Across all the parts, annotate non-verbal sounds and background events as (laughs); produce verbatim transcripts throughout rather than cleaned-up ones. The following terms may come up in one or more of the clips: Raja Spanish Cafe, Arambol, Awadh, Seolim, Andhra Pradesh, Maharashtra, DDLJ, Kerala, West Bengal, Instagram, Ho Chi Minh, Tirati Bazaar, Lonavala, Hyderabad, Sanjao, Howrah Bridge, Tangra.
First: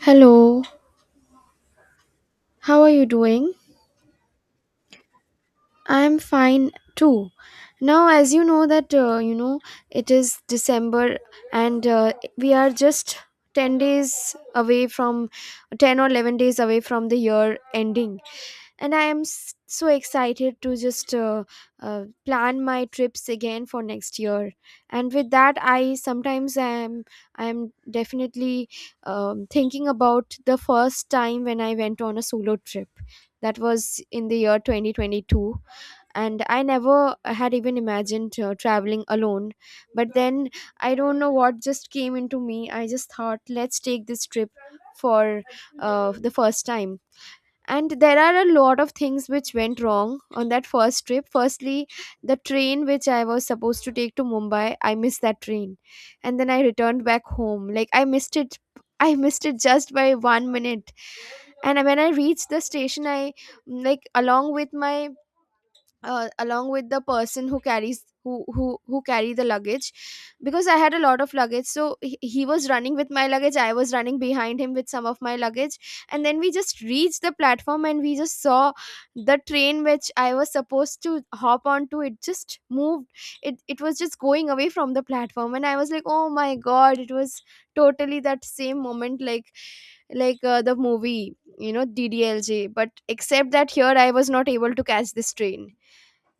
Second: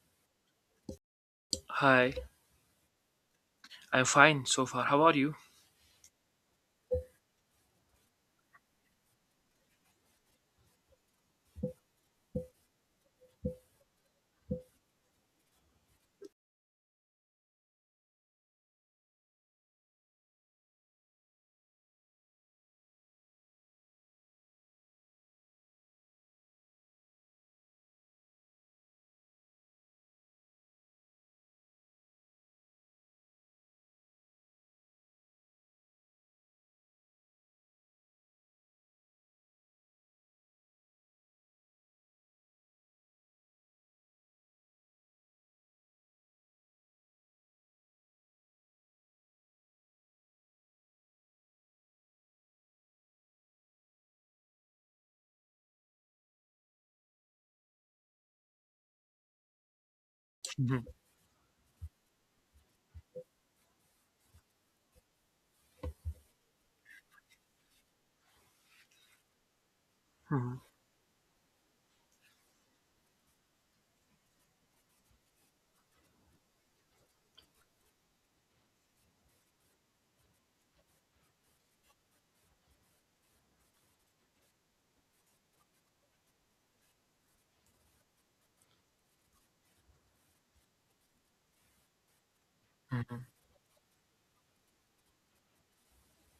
Hello, Hi, how are you doing? I'm fine so far. How are you? I'm fine too. Now, as you know that uh, you know it is December, and uh, we are just ten days away from ten or eleven days away from the year ending. And i am s- so excited to just uh, uh, plan my trips again for next year. And with that I sometimes am I am definitely um, thinking about the first time when I went on a solo trip. That was in the year twenty twenty-two, and I never had even imagined uh, traveling alone. But then I don't know what just came into me. I just thought let's take this trip for uh, the first time. And there are a lot of things which went wrong on that first trip. Firstly, the train which I was supposed to take to Mumbai, I missed that train. And then I returned back home, like I missed it. I missed it just by one minute. (laughs) And when I reached the station, I, like, along with my, uh, along with the person who carries who who who carry the luggage, Mhm, mhm, because I had a lot of luggage. So he, he was running with my luggage, I was running behind him with some of my luggage. And then we just reached the platform, and we just saw the train which I was supposed to hop onto, it just moved. It it was just going away from the platform, and I was like, oh my god, it was totally that same moment, like like uh, the movie, you know, DDLJ, but mhm, except that here I was not able to catch this train.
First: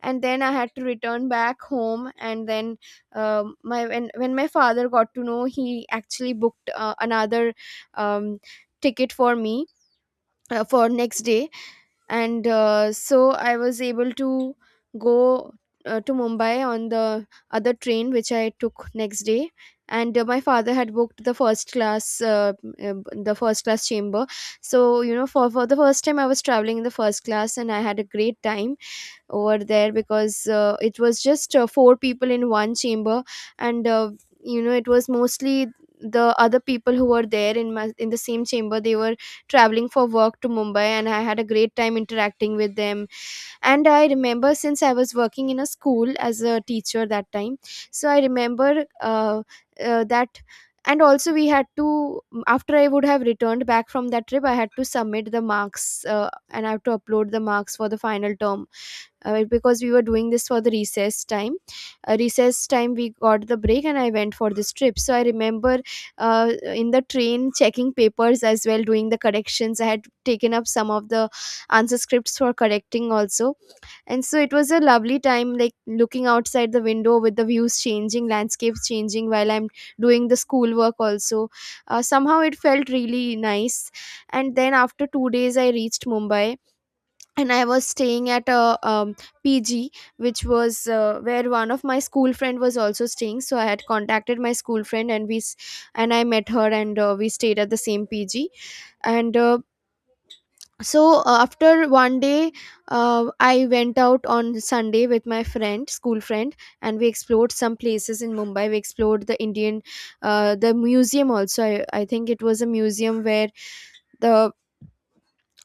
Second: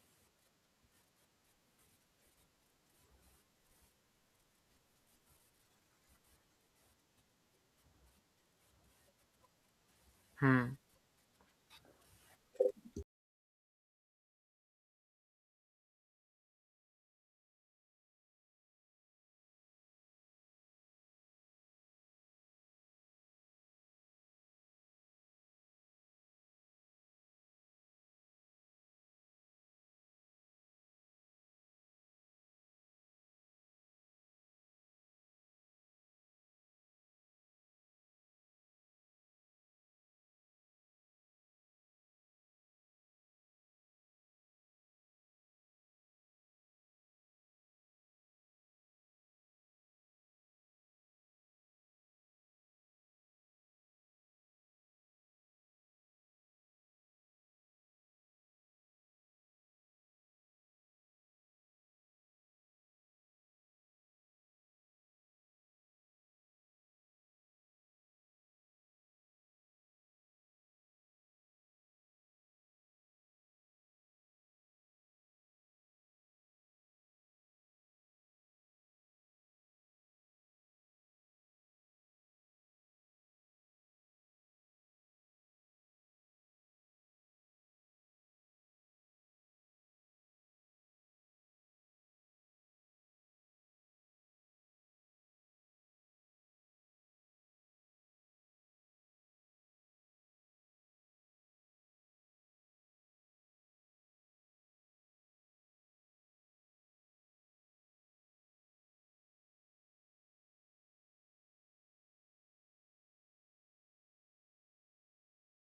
And then I had to return back home. And then um, my when when my father got to know, he actually booked uh, another um, ticket for me uh, mhm. for next day. And uh, so I was able to go uh, to Mumbai on the other train which I took next day. And uh, my father had booked the first class uh, uh, the first class chamber. So you know, for for the first time I was traveling in the first class, and I had a great time over there, because uh, it was just uh, four people in one chamber. And uh, you know, it was mostly the other people who were there in my in the same chamber, they were traveling for work to Mumbai, and I had a great time interacting with them. And I remember, since I was working in a school as a teacher that time, so I remember uh, uh, that. And also we had to mm, after I would have returned back from that trip, I had to submit the marks, uh, and I have to upload the marks for the final term, uh, because we were doing this for the recess time. Uh, recess time we got the break and I went for this trip. So I remember uh, in the train checking papers as well, doing the corrections. I had taken up some of the answer scripts for correcting also. And so it was a lovely time, like looking outside the window with the views changing, landscapes changing while I'm doing the schoolwork also. Uh, somehow it felt really nice. And then after two days, I reached Mumbai, and I was staying at a um, P G, which was, uh, where one of my school friend was also staying. So I had contacted my school friend, and we s- and I met her, and uh, we stayed at the same P G. And uh, so uh, after one day uh, I went out on Sunday with my friend, school friend, and we explored some places in Mumbai. We explored the Indian, uh, the museum also. I, I think it was a museum where the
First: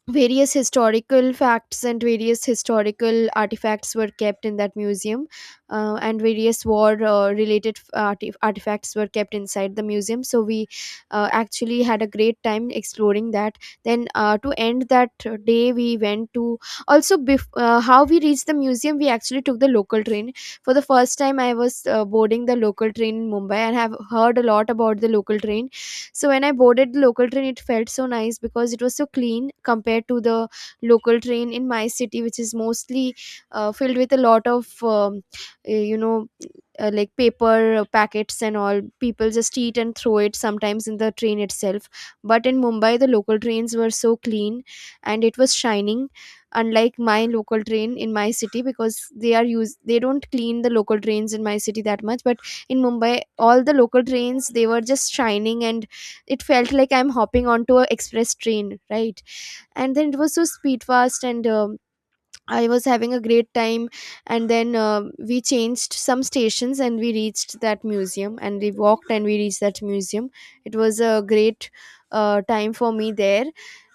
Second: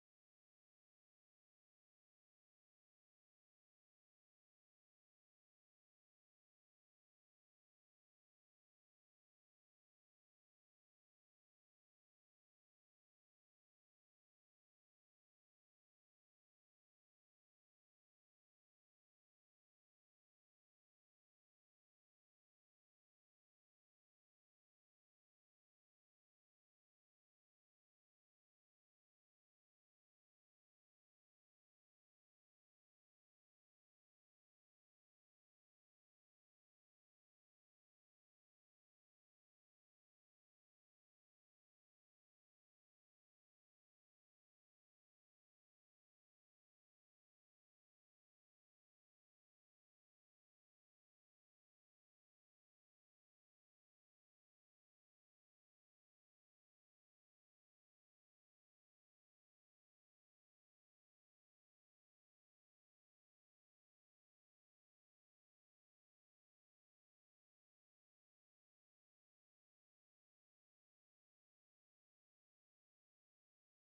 various historical facts and various historical artifacts were kept in that museum. Uh, and various war uh, related artif- artifacts were kept inside the museum, so we uh, actually had a great time exploring that. Then uh, to end that day, we went to, also bef- uh, how we reached the museum, we actually took the local train. For the first time I was uh, boarding the local train in Mumbai, and have heard a lot about the local train. So when I boarded the local train, it felt so nice because it was so clean compared to the local train in my city, which is mostly uh, filled with a lot of, um, eh, you know, uh, like paper packets and all. People just eat and throw it sometimes in the train itself. But in Mumbai, the local trains were so clean and it was shining, unlike my local train in my city, because they are use they don't clean the local trains in my city that much. But in Mumbai, all the local trains, they were just shining, and it felt like I'm hopping onto a express train, right? And then it was so speed fast, and um, I was having a great time. And then um we changed some stations, and we reached that museum, and we walked, and we reached that museum. It was a great uh, time for me there.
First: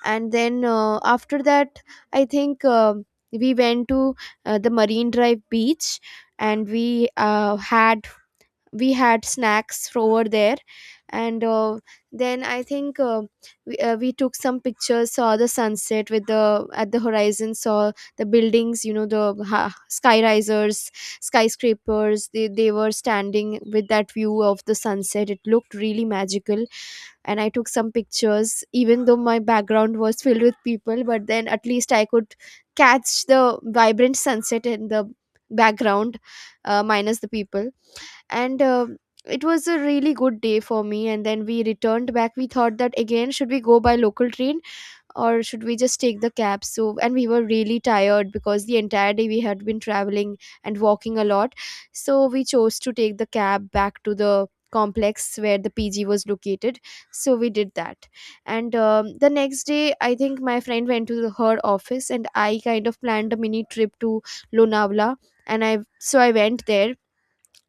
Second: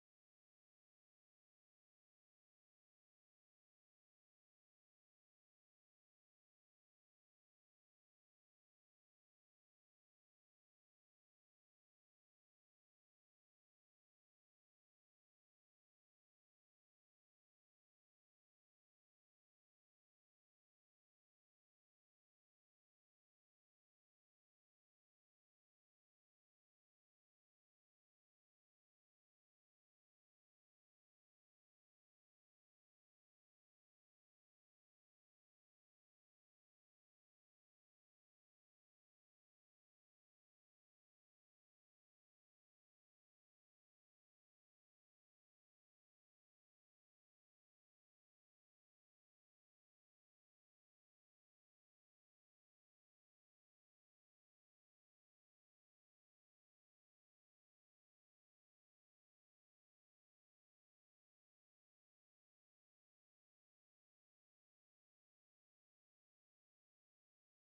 And then uh, after that, I think um we went to uh, the Marine Drive beach. And we uh, had we had snacks over there. And uh, then I think, uh, we, uh, we took some pictures, saw the sunset with the at the horizon, saw the buildings, you know, the ha, sky risers, skyscrapers. They, they were standing with that view of the sunset, it looked really magical. And I took some pictures, even though my background was filled with people, but then at least I could catch the vibrant sunset in the background, uh, minus the people. And uh, it was a really good day for me. And then we returned back, we thought that, again, should we go by local train or should we just take the cab? So, and we were really tired because the entire day we had been traveling and walking a lot. So we chose to take the cab back to the complex where the PG was located. So we did that. And um, the next day, I think my friend went to her office, and I kind of planned a mini trip to Lonavala. And i so I went there,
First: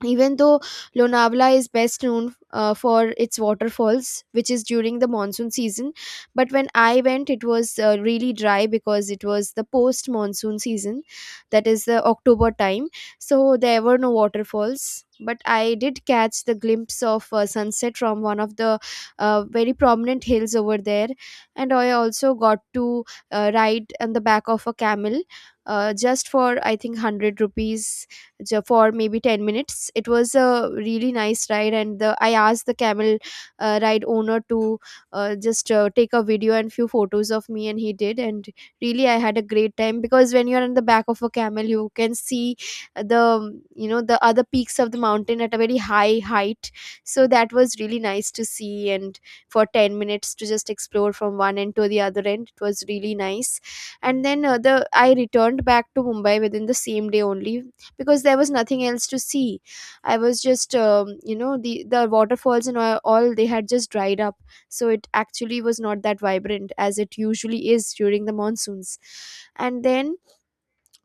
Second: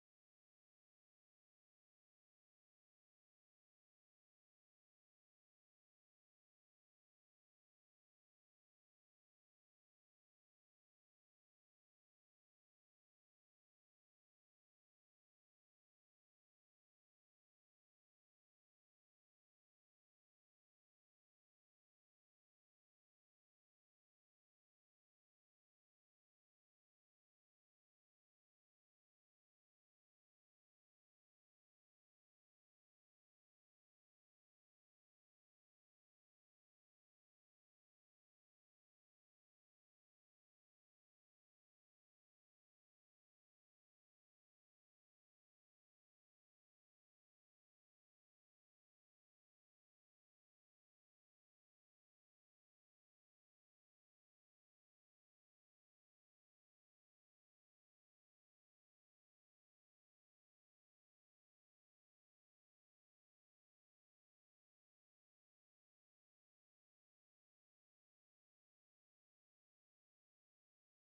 even though Lonavala is best known uh, for its waterfalls, which is during the monsoon season. But when I went, it was uh, really dry because it was the post monsoon season, that is the October time. So there were no waterfalls, but I did catch the glimpse of uh, sunset from one of the uh, very prominent hills over there. And I also got to uh, ride on the back of a camel, uh, just for I think one hundred rupees, ju- for maybe ten minutes. It was a really nice ride. And the, I asked the camel uh, ride owner to uh, just uh, take a video and few photos of me, and he did. And really, I had a great time, because when you're in the back of a camel, you can see the you know, the other peaks of the mountain at a very high height. So that was really nice to see. And for ten minutes to just explore from one end to the other end, it was really nice. And then uh, the I returned back to Mumbai within the same day only, because there was nothing else to see. I was just um, you know, the the waterfalls and all, all they had just dried up. So it actually was not that vibrant as it usually is during the monsoons. And then,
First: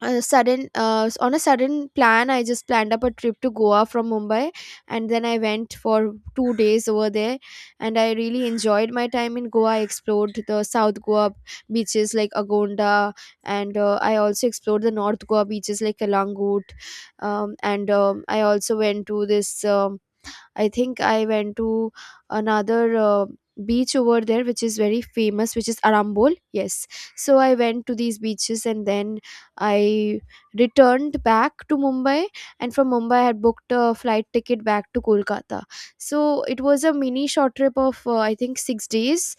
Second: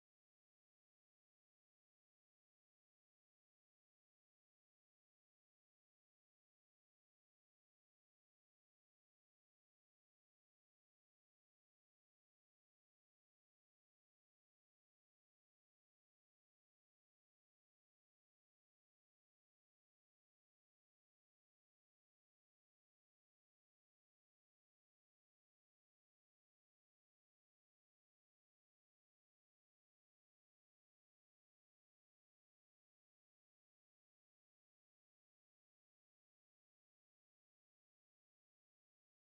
a sudden uh, s- on a sudden plan, I just planned up a trip to Goa from Mumbai. And then I went for two days over there, and I really enjoyed my time in Goa. I explored the South Goa beaches like Agonda, and uh, I also explored the North Goa beaches like Kalangut. Um, and um, I also went to this um, I think I went to another uh, beach over there which is very famous, which is Arambol. Yes. So I went to these beaches, and then I returned back to Mumbai, and from Mumbai I had booked a flight ticket back to Kolkata. So it was a mini short trip of uh, I think six days.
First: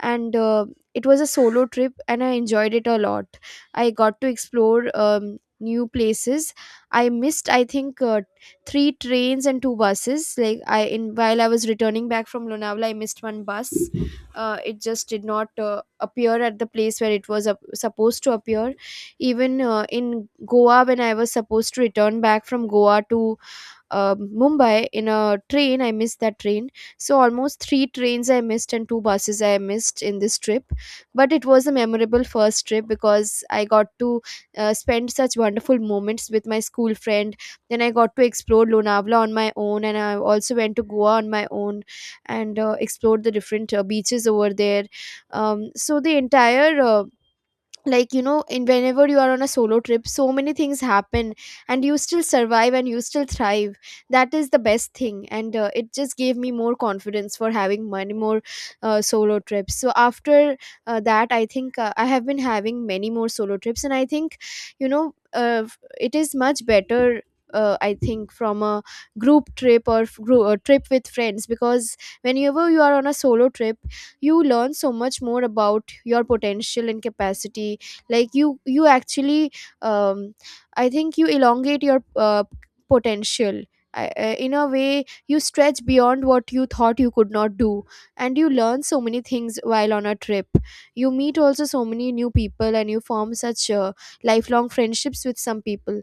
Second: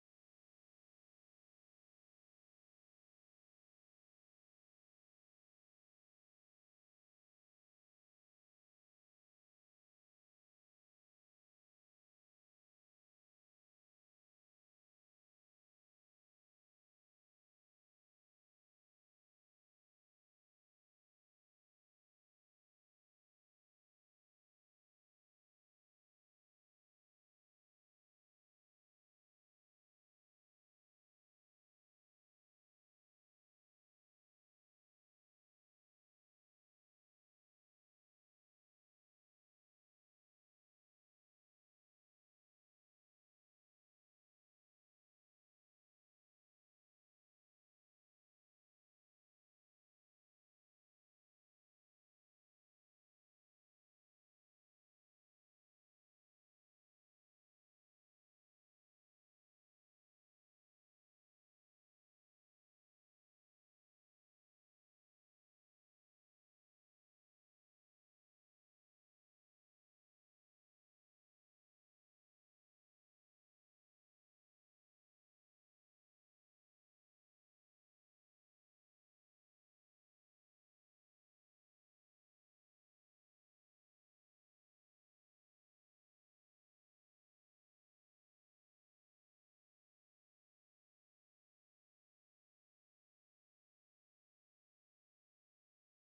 And uh, it was a solo trip, and I enjoyed it a lot. I got to explore um, new places. I missed, I think, uh, three trains and two buses. Like I in while I was returning back from Lonavala, I missed one bus. Uh, it just did not uh, appear at the place where it was up supposed to appear. Even uh, in Goa, when I was supposed to return back from Goa to uh, Mumbai in a train, I missed that train. So almost three trains I missed and two buses I missed in this trip. But it was a memorable first trip because I got to uh, spend such wonderful moments with my school friend. Then I got to explore Lonavala on my own, and I also went to Goa on my own and uh, explored the different uh, beaches over there. Um, so the entire uh, like you know in whenever you are on a solo trip, so many things happen, and you still survive and you still thrive. That is the best thing, and uh, it just gave me more confidence for having many more uh, solo trips. So after uh, that, I think uh, I have been having many more solo trips, and I think you know uh, it is much better, uh, I think, from a group trip or f- group, a trip with friends, because whenever you are on a solo trip, you learn so much more about your potential and capacity, like you you actually, um, I think you elongate your uh, potential. I- uh, in a way, you stretch beyond what you thought you could not do, and you learn so many things while on a trip. You meet also so many new people, and you form such uh, lifelong friendships with some people.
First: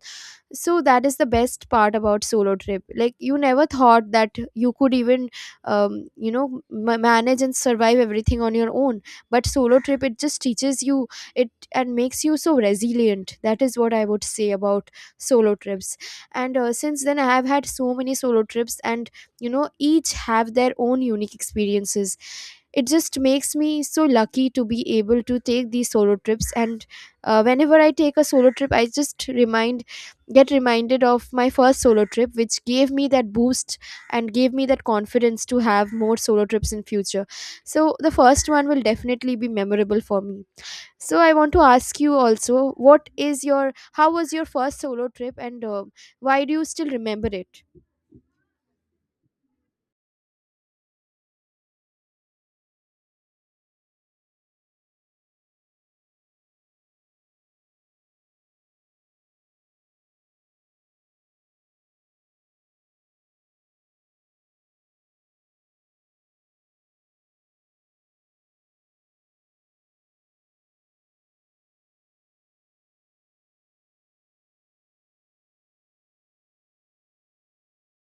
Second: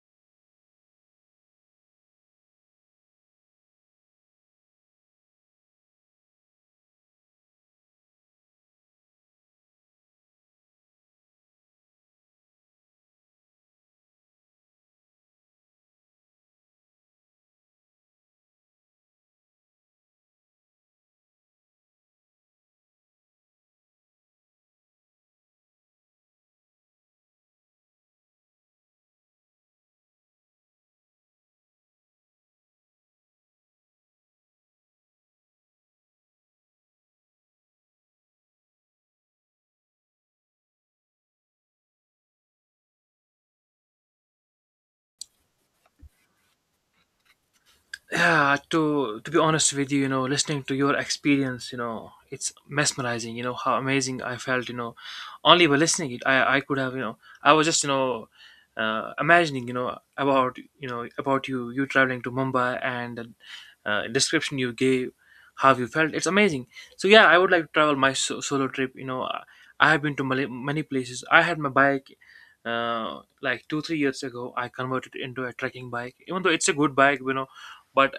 So that is the best part about solo trip, like you never thought that you could even um, you know ma manage and survive everything on your own. But solo trip, it just teaches you it and makes you so resilient. That is what I would say about solo trips. And uh, since then, I have had so many solo trips, and you know each have their own unique experiences. It just makes me so lucky to be able to take these solo trips. And uh, whenever I take a solo trip, I just remind get reminded of my first solo trip, which gave me that boost and gave me that confidence to have more solo trips in future. So the first one will definitely be memorable for me. So I want to ask you also, what is your, how was your first solo trip, and uh, why do you still remember it? yeah to to be honest with you, you know listening to your experience, you know it's mesmerizing. You know how amazing I felt you know Only by listening it, i i could have, you know I was just you know uh, imagining, you know about, you know about you you traveling to Mumbai, and the uh, description you gave, how you felt, it's amazing. So yeah, I would like to travel my so- solo trip you know i I have been to many, many places. I had my bike. Uh, like two three years ago, I converted it into a trekking bike, even though it's a good bike you know but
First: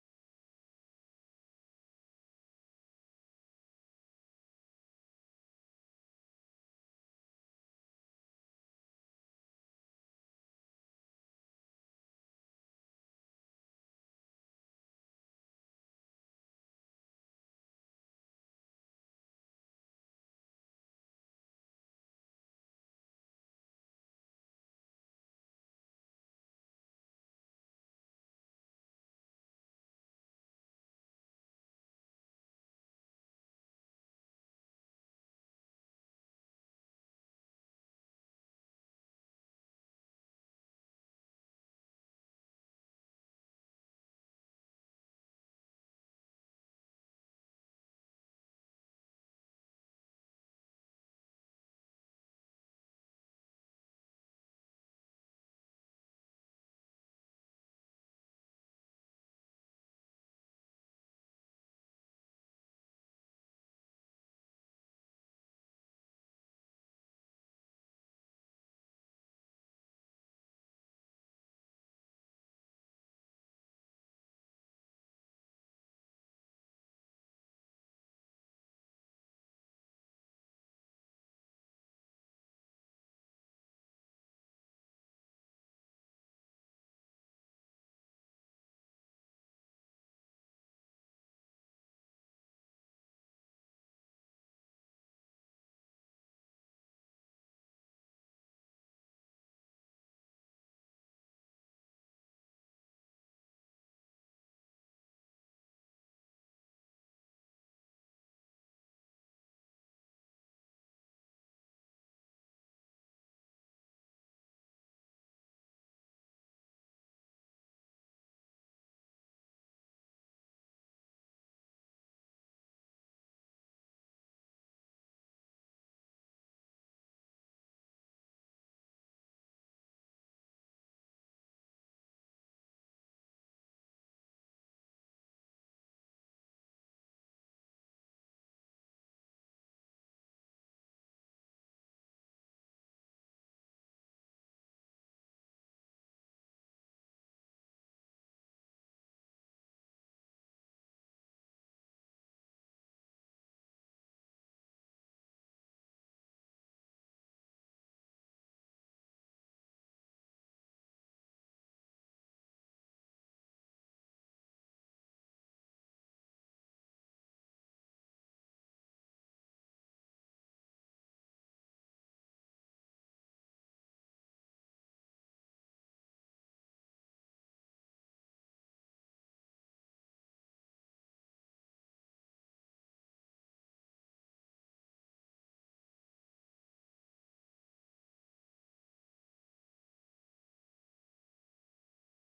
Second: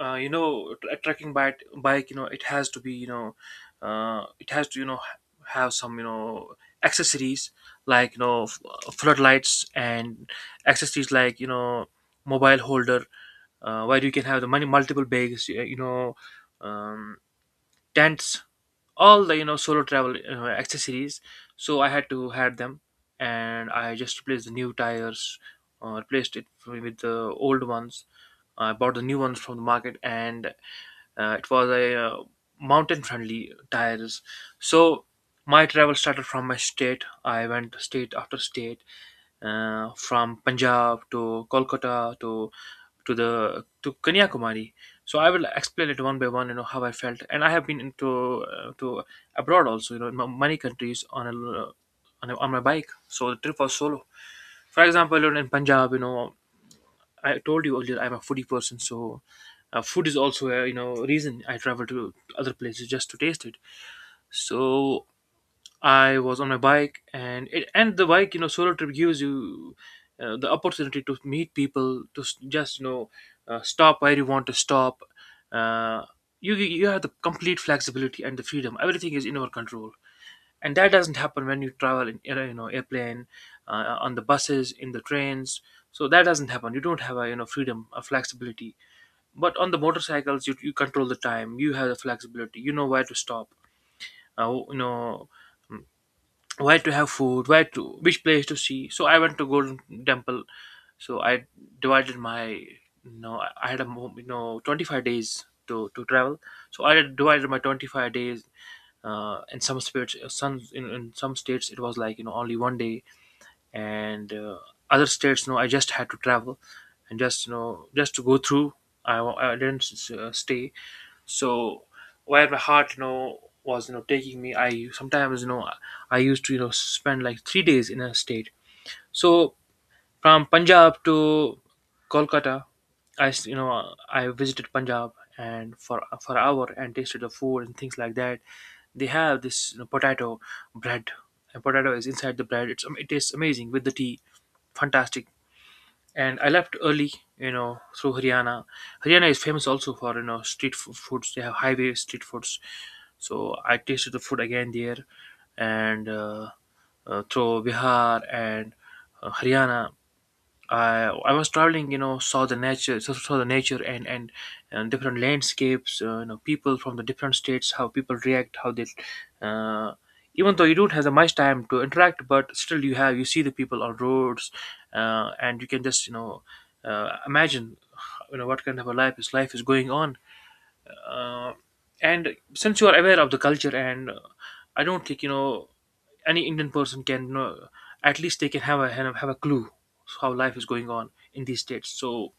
uh, you know tr- a trekking bike bike, you know it has to be you know uh, It has to, you know ha- have some, you know accessories like, you know f- uh, floodlights, and accessories like, you know mobile holder, uh, where you can have the money, multiple bags, y- you know um, tents, all the, you know solo travel, you know, accessories. So I had to had them, and I just replaced the new tires, uh, replaced it with the old ones. I bought the new ones from the market, and uh, it was a, uh, mountain-friendly tires. So my travel started from my state. I went state after state, uh, from Punjab to Kolkata, to to the to Kanyakumari. So I will explain it one by one. You know how I felt, and I have been into, uh, to abroad also. You know, in m- many countries, on a, l- on a on my bike. So the trip was solo. For example, you know, in Punjab, you know, I told you earlier I'm a foodie person. So uh, food is also a, you know reason I travel to other places just to taste it. So I was on my bike, and it, and the bike, you know solo trip gives you uh, the opportunity to meet people, to s- just, you know uh, stop where you want to stop. Uh, you you you have the complete flexibility and the freedom. Everything is in our control, and that doesn't happen when you travel in air- you know airplane, uh, on the buses, in the trains. So that doesn't happen. You don't have a, you know freedom, a flexibility. But on the motorcycles, you, you control the time. You have the flexibility, you know where to stop, uh, you know mm, where to have food, where to, which place to see. So I went to Golden Temple. So I divided my, you know i I had a mo- you know twenty-five days to to travel. So I divided my twenty-five days, uh, in some states, some in, in some states it was like, you know only one day. And uh, other states, no, I just had to travel, and just you know just to go through. I, I didn't uh, stay. So where my heart, you know was, you know taking me, I sometimes, you know i used to, you know spend like three days in a state. So from Punjab to Kolkata, I s- you know I visited Punjab, and for for an hour and tasted the food and things like that. They have this, you know, potato bread, and potato is inside the bread. It's am- it tastes amazing with the tea. Fantastic. And I left early, you know through Haryana. Haryana is famous also for, you know street f- foods. They have highway street foods. So I tasted the food again there, and uh, uh, through Bihar and uh, Haryana, uh, I was traveling, you know, saw the nature, saw saw the nature, and and, and different landscapes. Uh, you know, people from the different states, how people react, how they. Uh, Even though you don't have that much time to interact, but still you have you see the people on roads, uh, and you can just, you know uh, imagine, you know what kind of a life is life is going on. Uh, and since you are aware of the culture, and uh, I don't think, you know any Indian person can, you know at least they can have a have a clue how life is going on in these states. So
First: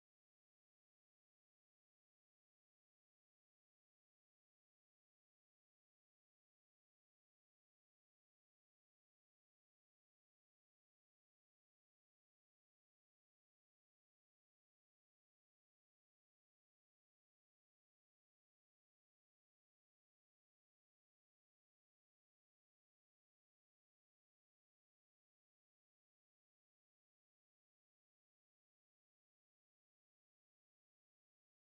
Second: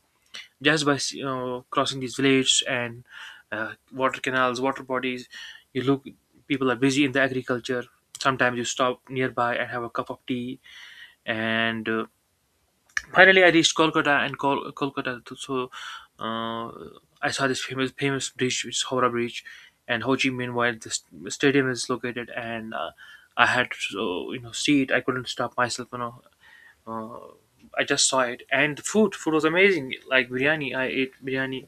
just by, you know crossing these villages and uh, water canals, water bodies, you look, people are busy in the agriculture. Sometimes you stop nearby and have a cup of tea. And uh, finally, I reached Kolkata, and Kol- Kolkata. So uh, I saw this famous famous bridge, which is Howrah Bridge, and Ho Chi Minh, while this stadium is located. And uh, I had to uh, you know see it. I couldn't stop myself, you know. uh, I just saw it, and the food food was amazing. Like biryani, I ate biryani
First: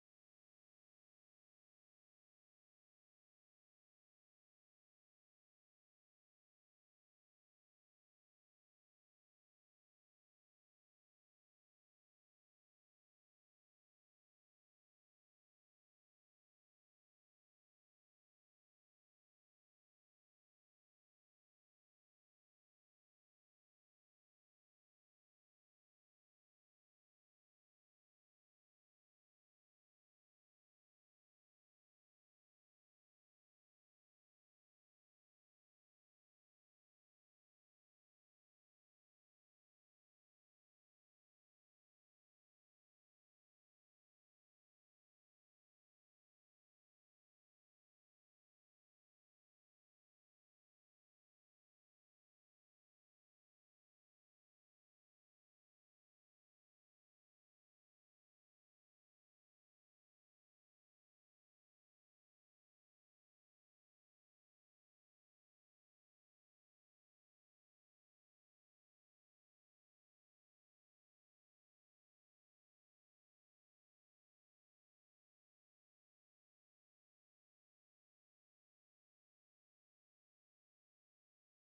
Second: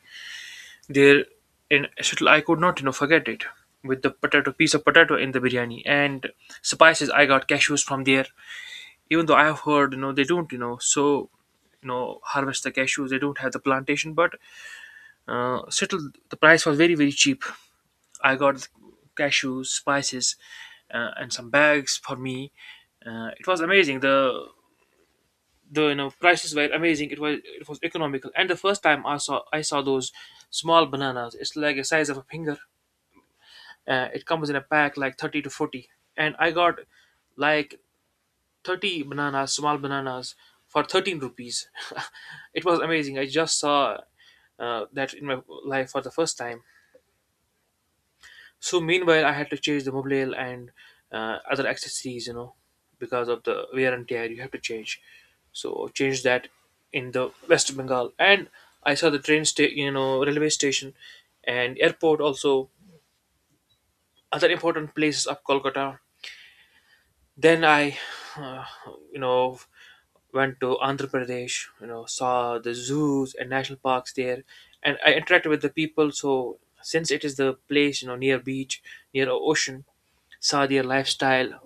there in Shuttle. I could not, you know forget it, with the potato, piece of potato in the biryani and spices. I got cashews from there, even though I have heard, you know, they don't, you know, so you know, harvest the cashews. They don't have the plantation, but uh, settle, the price was very very cheap. I got cashews, spices, uh, and some bags for me. Uh, it was amazing. The the, you know prices were amazing. It was it was economical. And the first time I saw I saw those small bananas. It's like a size of a finger. Uh, it comes in a pack like thirty to forty. And I got like thirty bananas, small bananas, for thirteen rupees. (laughs) It was amazing. I just saw, uh, that in my life for the first time. So meanwhile, I had to change the mobile and uh, other accessories, you know, because of the wear and tear. You have to change. So change that in the West Bengal, and I saw the train station, you know, railway station, and airport also. Other important places of Kolkata. Then I, uh, you know, went to Andhra Pradesh, you know, saw the zoos and national parks there, and I interacted with the people. So since it is the place, you know, near beach, near o- ocean, saw their lifestyle,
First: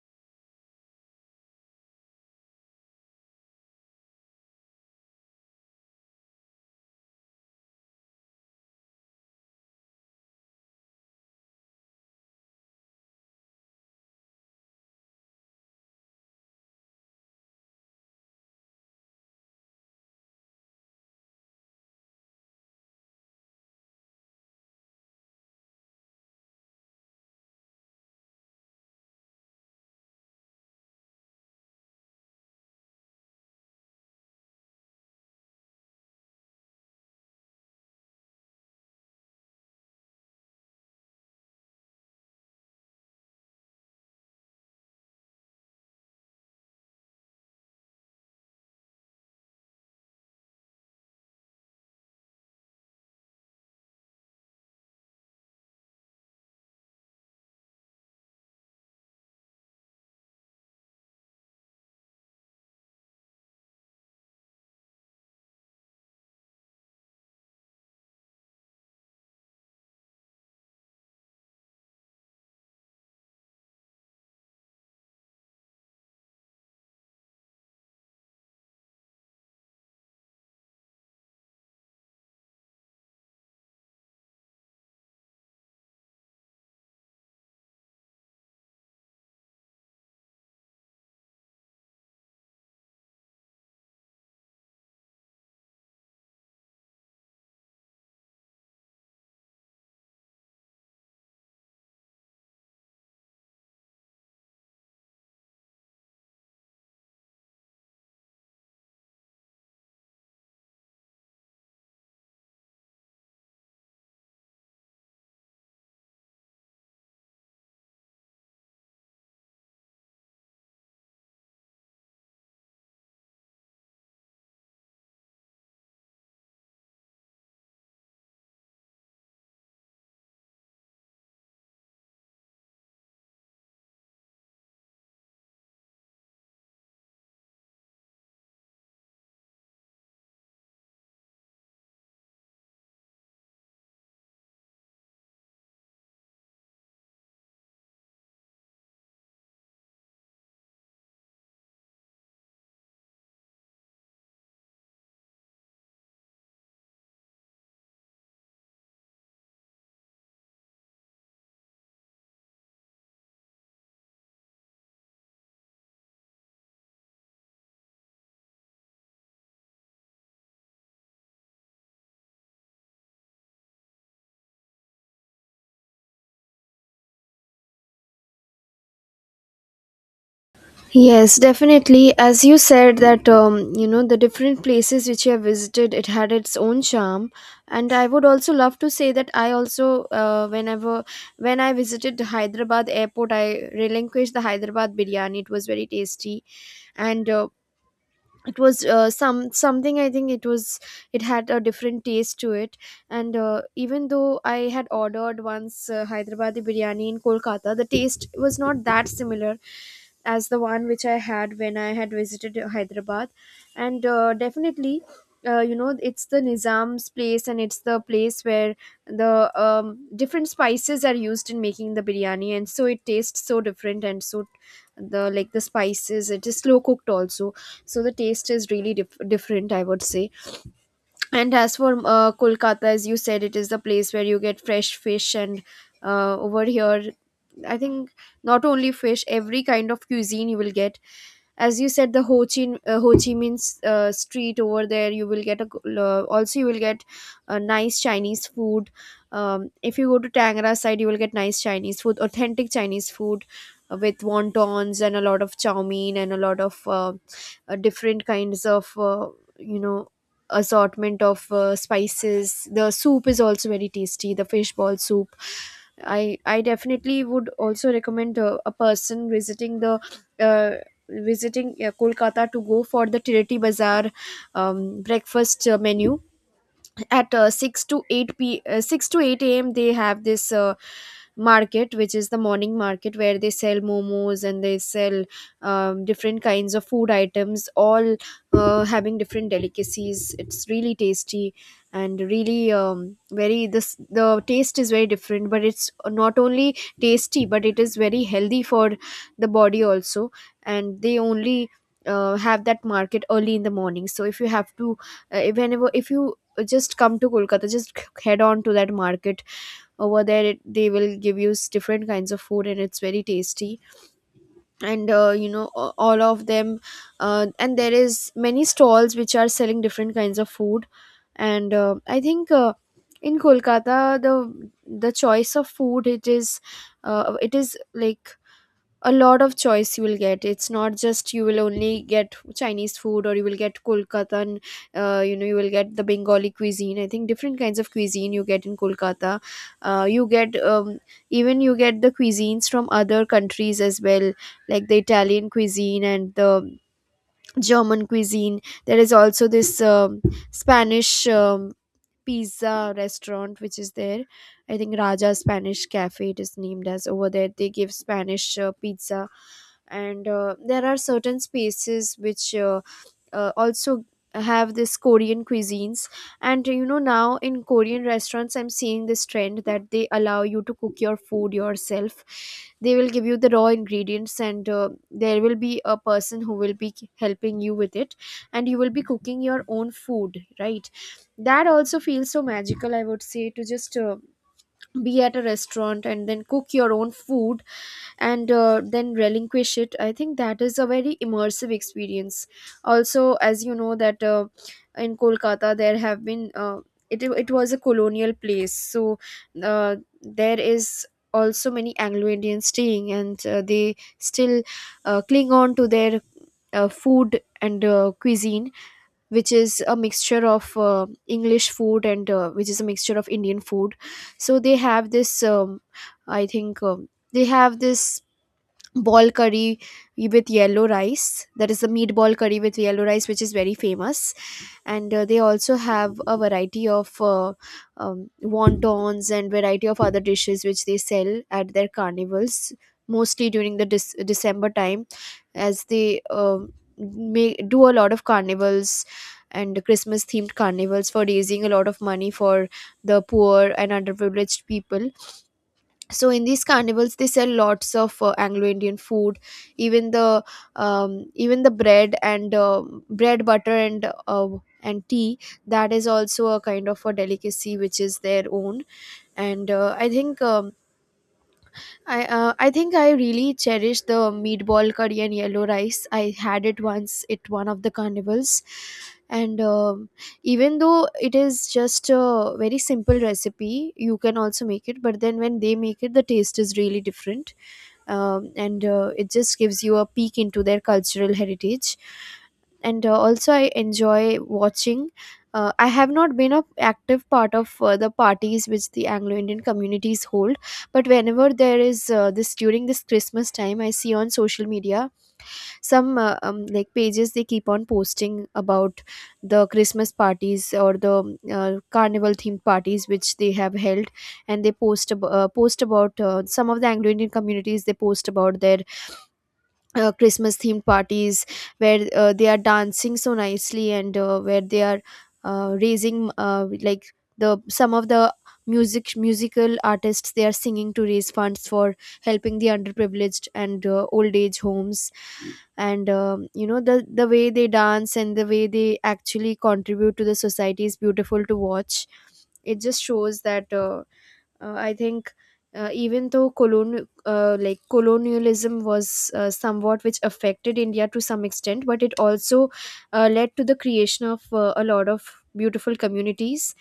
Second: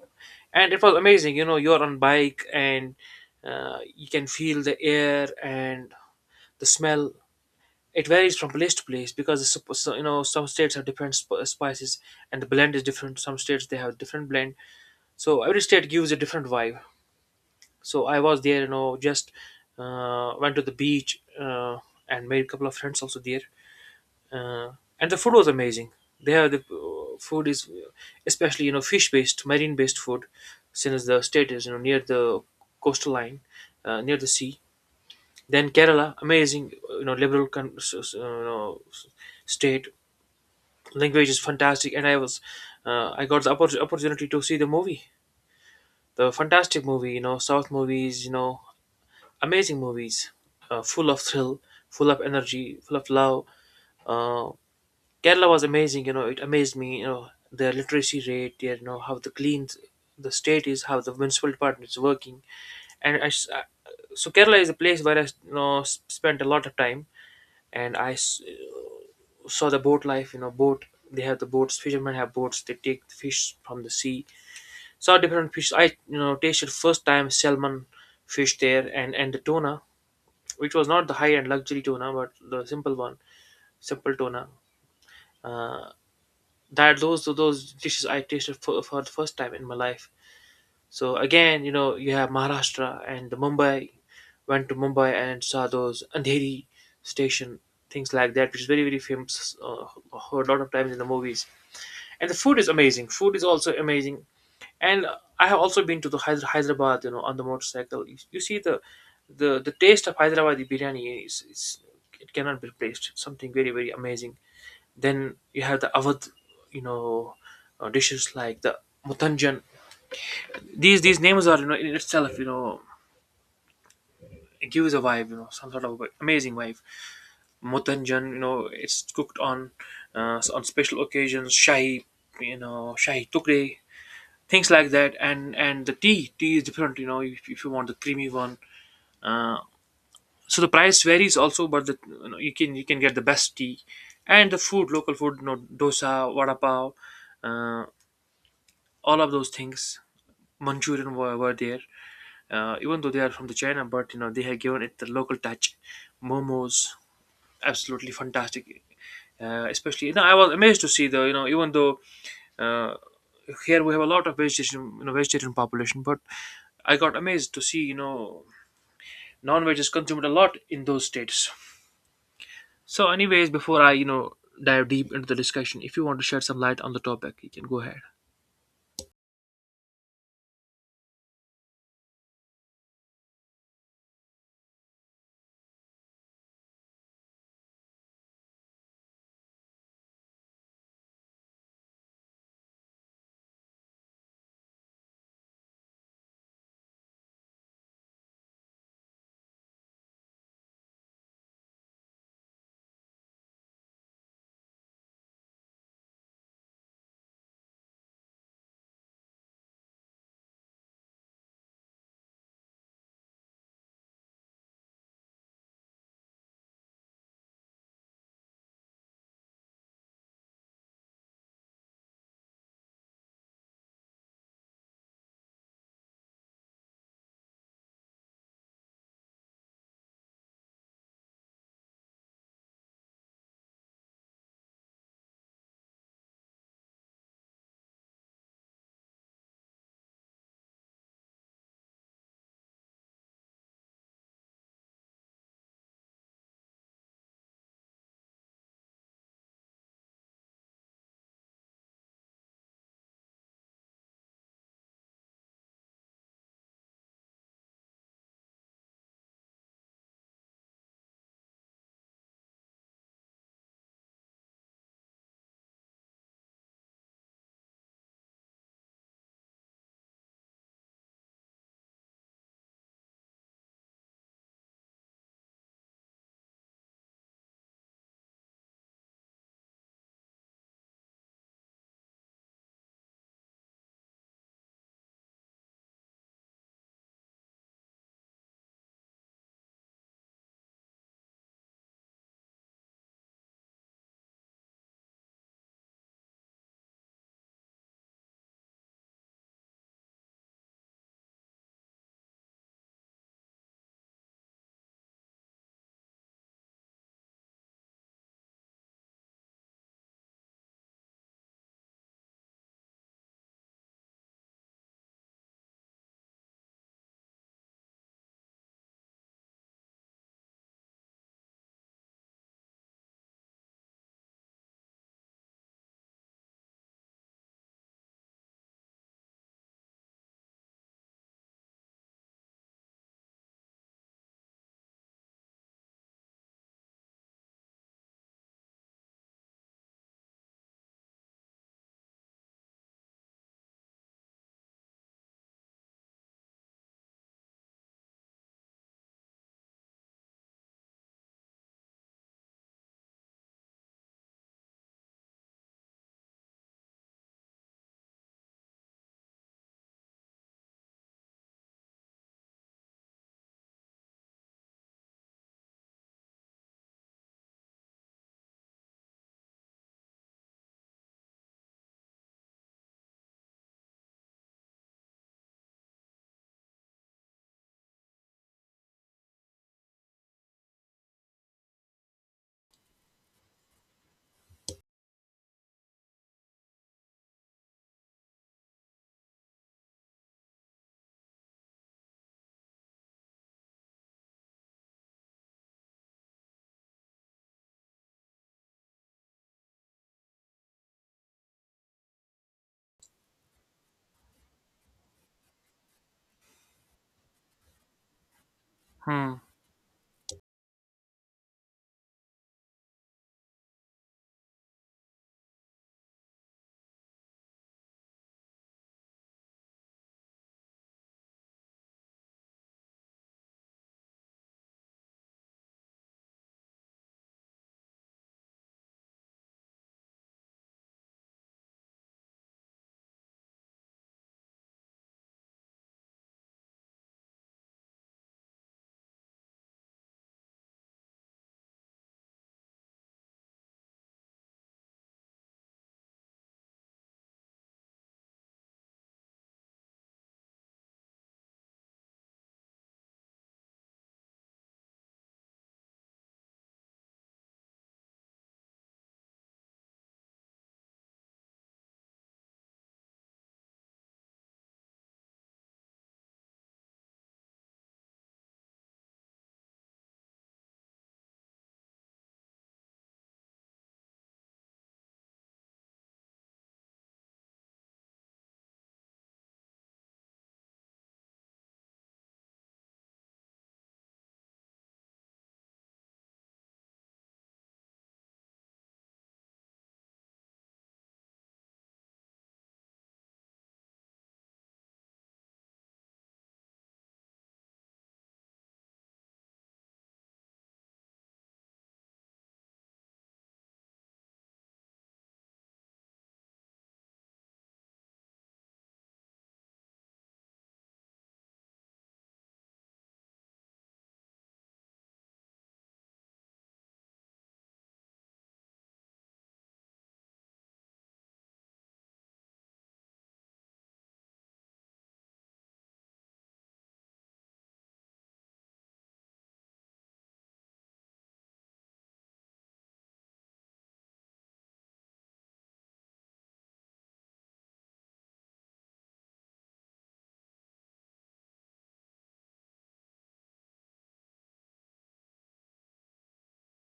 and it was amazing. You know, you're on bike, and uh, you can feel the air and the smell. It varies from place to place, because it's suppo- so, you know, some states have different sp- spices, and the blend is different. Some states they have different blend. So every state gives a different vibe. So I was there, you know, just uh, went to the beach, uh, and made a couple of friends also there. Uh, and the food was amazing. They have the, uh, food is especially, you know fish based, marine based food, since the state is, you know near the coastal line, uh, near the sea. Then Kerala, amazing, you know, liberal con- s- s- you know, s- state. Language is fantastic, and I was, uh, I got the oppor- opportunity to see the movie, the fantastic movie. You know, South movies, you know, amazing movies, uh, full of thrill, full of energy, full of love. Uh, Kerala was amazing. You know, it amazed me. You know, their literacy rate, their, you know, how the clean the state is, how the municipal department is working, and I, s- so Kerala is a place where I, you know s- spent a lot of time, and I s- saw the boat life, you know boat. They have the boats, fishermen have boats, they take the fish from the sea, saw different fish. I you know tasted first time salmon fish there, and and the tuna, which was not the high end luxury tuna, but the simple one, simple tuna. uh, that, those those dishes I tasted for, for the first time in my life. So again, you know, you have Maharashtra and the Mumbai. Went to Mumbai and saw those Andheri station, things like that, which is very very famous, uh, heard a lot of times in the movies. And the food is amazing, food is also amazing. And I have also been to the Hyder- Hyderabad, you know on the motorcycle. You, you see the, the the taste of Hyderabadi biryani is, is, it cannot be replaced, something very very amazing. Then you have the Awadh, you know uh, dishes like the mutanjan. These these names are, you know in itself, you know it gives a vibe, you know some sort of amazing vibe. Mutanjan, you know it's cooked on uh, on special occasions. Shahi, you know shahi tukre, things like that. And and the tea tea is different. You know if, if you want the creamy one, uh, so the price varies also. But the, you, know, you can you can get the best tea. And the food, local food, you know dosa, vada pav, uh, all of those things. Manchurian were, were there, uh, even though they are from the China, but, you know they have given it the local touch. Momos, absolutely fantastic. Uh, especially, you know I was amazed to see, though you know even though, Uh, here we have a lot of vegetation, you know, vegetarian population. But I got amazed to see, you know, non-veg is consumed a lot in those states. So, anyways, before I, you know, dive deep into the discussion, if you want to shed some light on the topic, you can go ahead. Yes, definitely. As you said that um, you know the different places which you have visited, it had its own charm. And I would also love to say that I also, uh, whenever when I visited Hyderabad airport, I relinquished the Hyderabad biryani. It was very tasty, and uh, it was, uh, some something I think it was, it had a different taste to it. And uh, even though I had ordered once uh, Hyderabadi biryani in Kolkata, the taste was not that similar as the one which I had when I had visited Hyderabad. And uh, definitely, uh, you know, it's the Nizam's place, and it's the place where the um, different spices are used in making the biryani, and so it tastes so different. And so the, like, the spices, it is slow cooked also, so the taste is really dif- different, I would say. And as for uh, Kolkata, as you said, it is the place where you get fresh fish. And uh, over here, I think not only fish, every kind of cuisine you will get. As you said, the Ho Chi uh, Ho Chi Minh uh, street over there, you will get a g- uh, also you will get a nice Chinese food. Um, if you go to Tangra side, you will get nice Chinese food, authentic Chinese food uh, with wontons and a lot of chow mein and a lot of uh, uh, different kinds of, uh, you know, assortment of uh, spices. The soup is also very tasty, the fish ball soup. I I definitely would also recommend uh, a person visiting the, uh, visiting uh, Kolkata to go for the Tirati Bazaar um, breakfast uh, menu at uh, six to eight p uh, six to eight a.m. They have this uh, market which is the morning market, where they sell momos and they sell um, different kinds of food items, all uh, having different delicacies. It's really tasty and really um, very this the taste is very different, but it's not only tasty, but it is very healthy for the body also. And they only uh, have that market early in the morning. So if you have to, uh, whenever, if you just come to Kolkata, just head on to that market. Over there, it, they will give you s- different kinds of food, and it's very tasty. And uh, you know, a- all of them, uh, and there is many stalls which are selling different kinds of food. And uh, I think uh, in Kolkata, the the choice of food, it is, uh, it is like a lot of choice you will get. It's not just you will only get Chinese food or you will get Kolkata. And uh, you know you will get the Bengali cuisine. I think different kinds of cuisine you get in Kolkata. Uh, you get, um, even you get the cuisines from other countries as well, like the Italian cuisine and the German cuisine. There is also this um, Spanish um, pizza restaurant which is there. I think Raja Spanish Cafe it is named as. Over there they give Spanish uh, pizza. And uh, there are certain spaces which uh, uh, also have this Korean cuisines. And you know, now in Korean restaurants, I'm seeing this trend that they allow you to cook your food yourself. They will give you the raw ingredients, and uh, there will be a person who will be helping you with it, and you will be cooking your own food, right? That also feels so magical, I would say, to just uh, be at a restaurant and then cook your own food, and uh, then relinquish it. I think that is a very immersive experience. Also, as you know that uh, in Kolkata, there have been, uh, it, it was a colonial place. So uh, there is also many Anglo Indians staying, and uh, they still uh, cling on to their uh, food and uh, cuisine, Hmm. which is a mixture of uh, English food and uh, which is a mixture of Indian food. So they have this, um, I think, um, they have this ball curry with yellow rice, that is the meatball curry with yellow rice, which is very famous. And uh, they also have a variety of uh, um, wontons and variety of other dishes which they sell at their carnivals, mostly during the dis- December time, as they um may do a lot of carnivals and Christmas themed carnivals for raising a lot of money for the poor and underprivileged people. So in these carnivals, they sell lots of uh, Anglo-Indian food, even the, um, even the bread and, uh, bread butter and, uh, and tea. That is also a kind of a delicacy which is their own. And uh, I think, um, I uh, I think I really cherish the meatball curry and yellow rice. I had it once at one of the carnivals, and um even though it is just a very simple recipe, you can also make it. But then when they make it, the taste is really different, um, and uh, it just gives you a peek into their cultural heritage. And uh, also I enjoy watching, uh, I have not been a active part of uh, the parties which the Anglo Indian communities hold. But whenever there is, uh, this during this Christmas time, I see on social media some uh, um, like pages, they keep on posting about the Christmas parties or the uh, carnival themed parties which they have held. And they post, ab- uh, post about uh, some of the Anglo Indian communities, they post about their uh, Christmas themed parties, where uh, they are dancing so nicely. And uh, where they are uh, raising, uh, like, the some of the music musical artists, they are singing to raise funds for helping the underprivileged and uh, old age homes. And, um, you know, the the way they dance and the way they actually contribute to the society is beautiful to watch. It just shows that, uh, uh, I think, uh, even though colon uh, like colonialism was uh, somewhat which affected India to some extent, but it also uh, led to the creation of uh, a lot of beautiful communities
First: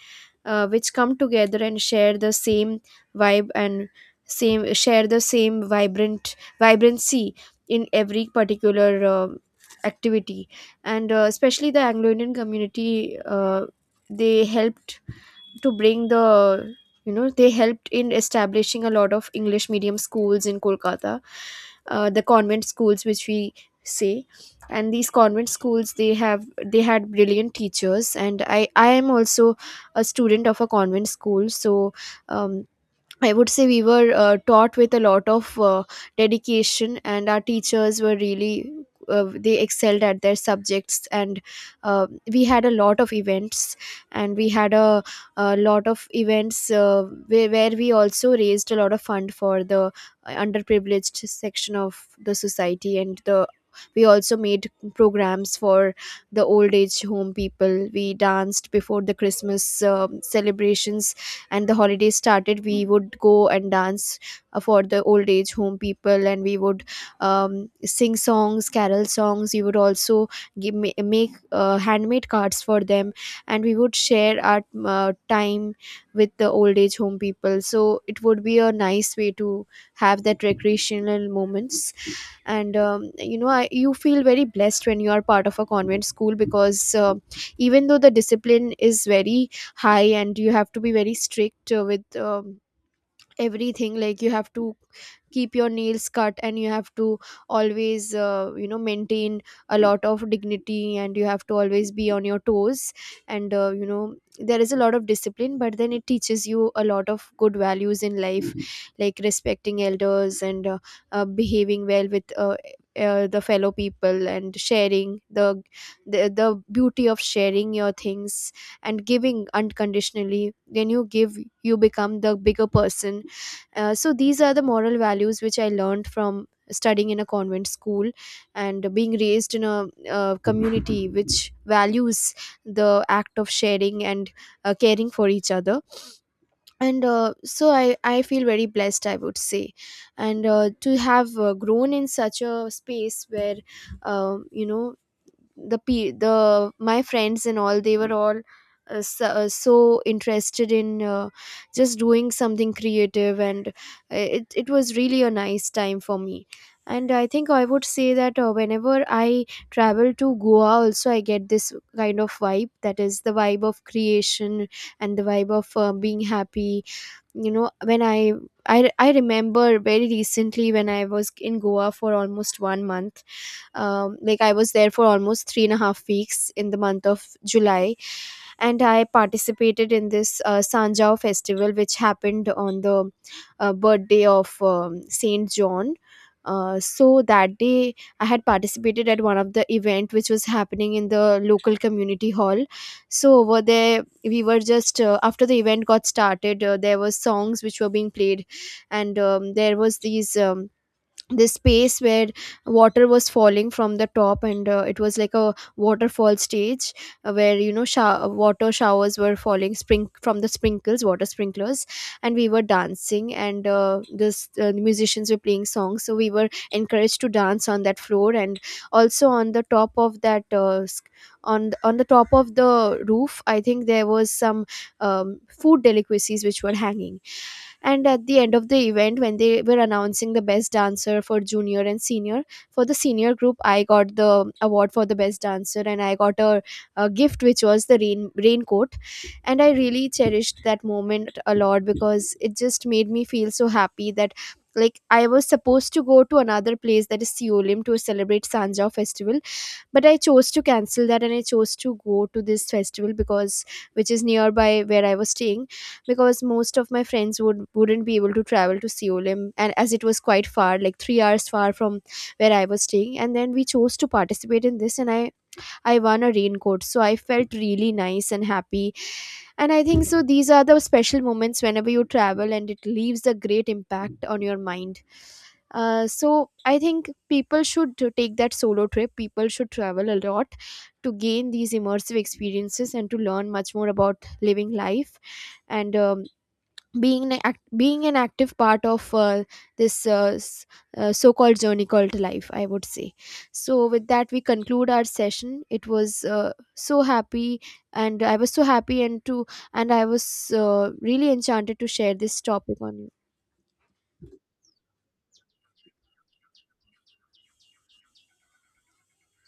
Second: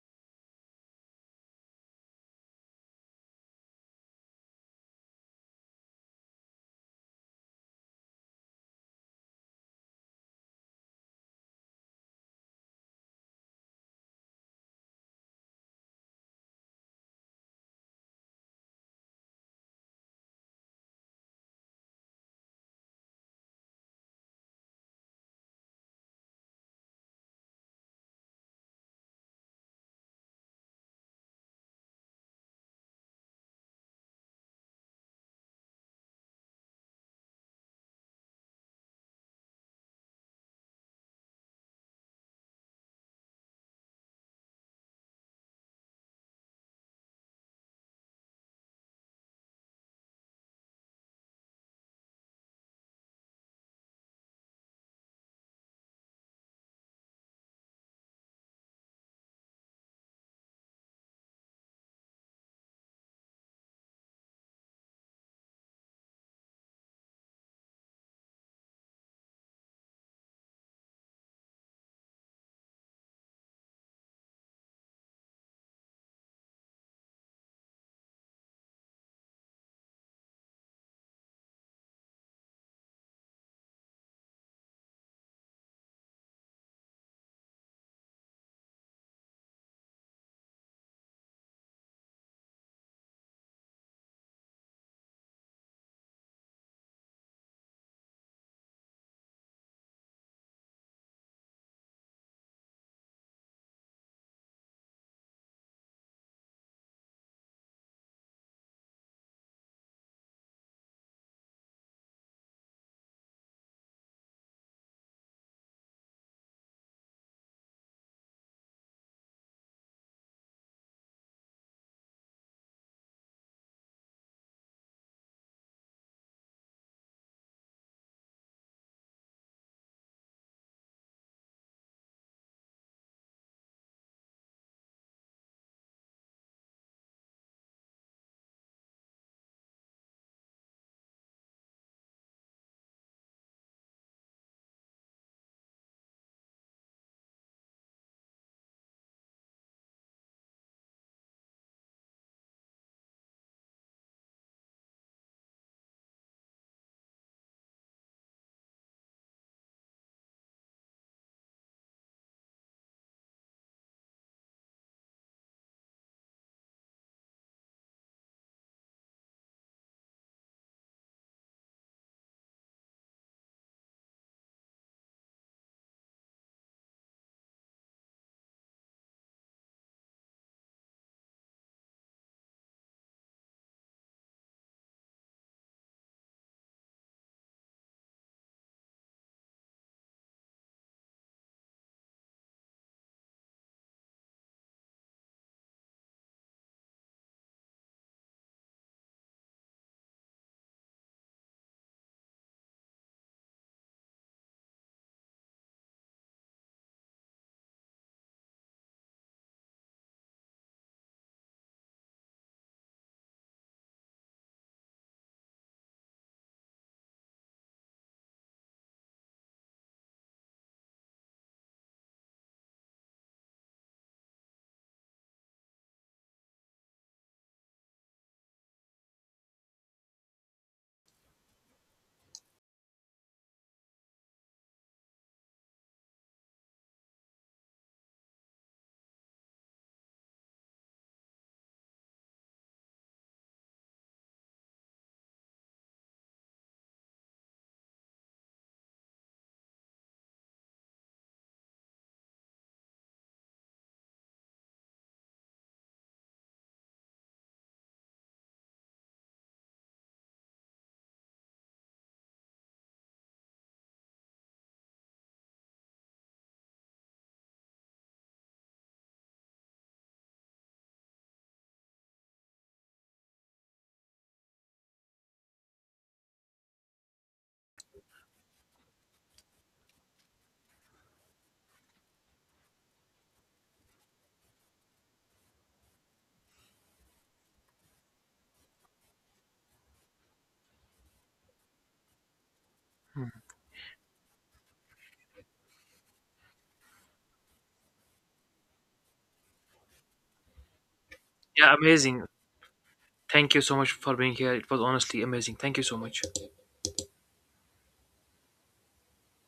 uh, which come together and share the same vibe and same share the same vibrant vibrancy in every particular uh, activity. And uh, especially the Anglo Indian community, uh, they helped to bring the, you know, they helped in establishing a lot of English medium schools in Kolkata, uh, the convent schools which we say. And these convent schools, they have they had brilliant teachers, and i i am also a student of a convent school. So, um, I would say we were uh, taught with a lot of uh, dedication, and our teachers were really uh, they excelled at their subjects. And uh, we had a lot of events, and we had a, a lot of events uh, where, where we also raised a lot of fund for the uh, underprivileged section of the society. And the we also made programs for the old age home people. We danced before the Christmas um celebrations, and the holidays started, we would go and dance uh, for the old age home people, and we would um, sing songs, carol songs. We would also give, ma- make uh, handmade cards for them, and we would share our uh, time with the old age home people, so it would be a nice way to have that recreational moments. And um, you know I, you feel very blessed when you are part of a convent school because, uh, even though the discipline is very high and you have to be very strict uh, with um, everything. Like, you have to keep your nails cut, and you have to always, uh, you know, maintain a lot of dignity, and you have to always be on your toes. And uh, you know, there is a lot of discipline, but then it teaches you a lot of good values in life, like respecting elders and uh, uh, behaving well with uh, eh, uh, the fellow people, and sharing the, the the beauty of sharing your things, and giving unconditionally. When you give, you become the bigger person. Uh, so these are the moral values which I learned from studying in a convent school, and being raised in a, uh community (laughs) which values the act of sharing and uh, caring for each other. And uh, so I, I feel very blessed, I would say, and uh, to have uh, grown in such a space where, um, you know, the pe- the my friends and all, they were all uh, so, uh, so interested in uh, just doing something creative. And uh, it, it was really a nice time for me. And I think I would say that, uh, whenever I travel to Goa also, I get this kind of vibe, that is the vibe of creation and the vibe of uh, being happy. You know when I, I i remember very recently, when I was in Goa for almost one month, um, like I was there for almost three and a half weeks in the month of July. And I participated in this uh, Sanjao festival, which happened on the uh, birthday of um, Saint John. Uh, so that day I had participated at one of the event which was happening in the local community hall. So over there, we were just, uh, after the event got started, uh, there were songs which were being played. And um, there was these um, this space where water was falling from the top, and uh, it was like a waterfall stage uh, where, you know, show- water showers were falling, spring from the sprinkles, water sprinklers. And we were dancing, and uh, this uh, the musicians were playing songs, so we were encouraged to dance on that floor. And also on the top of that uh, s- on th- on the top of the roof, I think there was some um, food delicacies which were hanging. And at the end of the event, when they were announcing the best dancer for junior and senior, for the senior group, I got the award for the best dancer, and I got a, a gift which was the rain raincoat. And I really cherished that moment a lot, because it just made me feel so happy that, like, I was supposed to go to another place, that is Seolim, to celebrate Sanja festival, but I chose to cancel that and I chose to go to this festival because, which is nearby where I was staying, because most of my friends would wouldn't be able to travel to Seolim, and as it was quite far, like three hours far from where I was staying. And then we chose to participate in this, and i i won a raincoat, so I felt really nice and happy. And I think, so these are the special moments whenever you travel, and it leaves a great impact on your mind. Uh, so I think people should to take that solo trip. People should travel a lot to gain these immersive experiences, and to learn much more about living life, and um, being an act- being an active part of uh, this uh, s- uh, so-called journey called life, I would say. Hmm. So with that, we conclude our session. It was uh, so happy, and I was so happy and to and I was uh, really Yeah, enchanted to share amazing. this topic on Thank you so much for being here. It was honestly amazing. Thank you so much.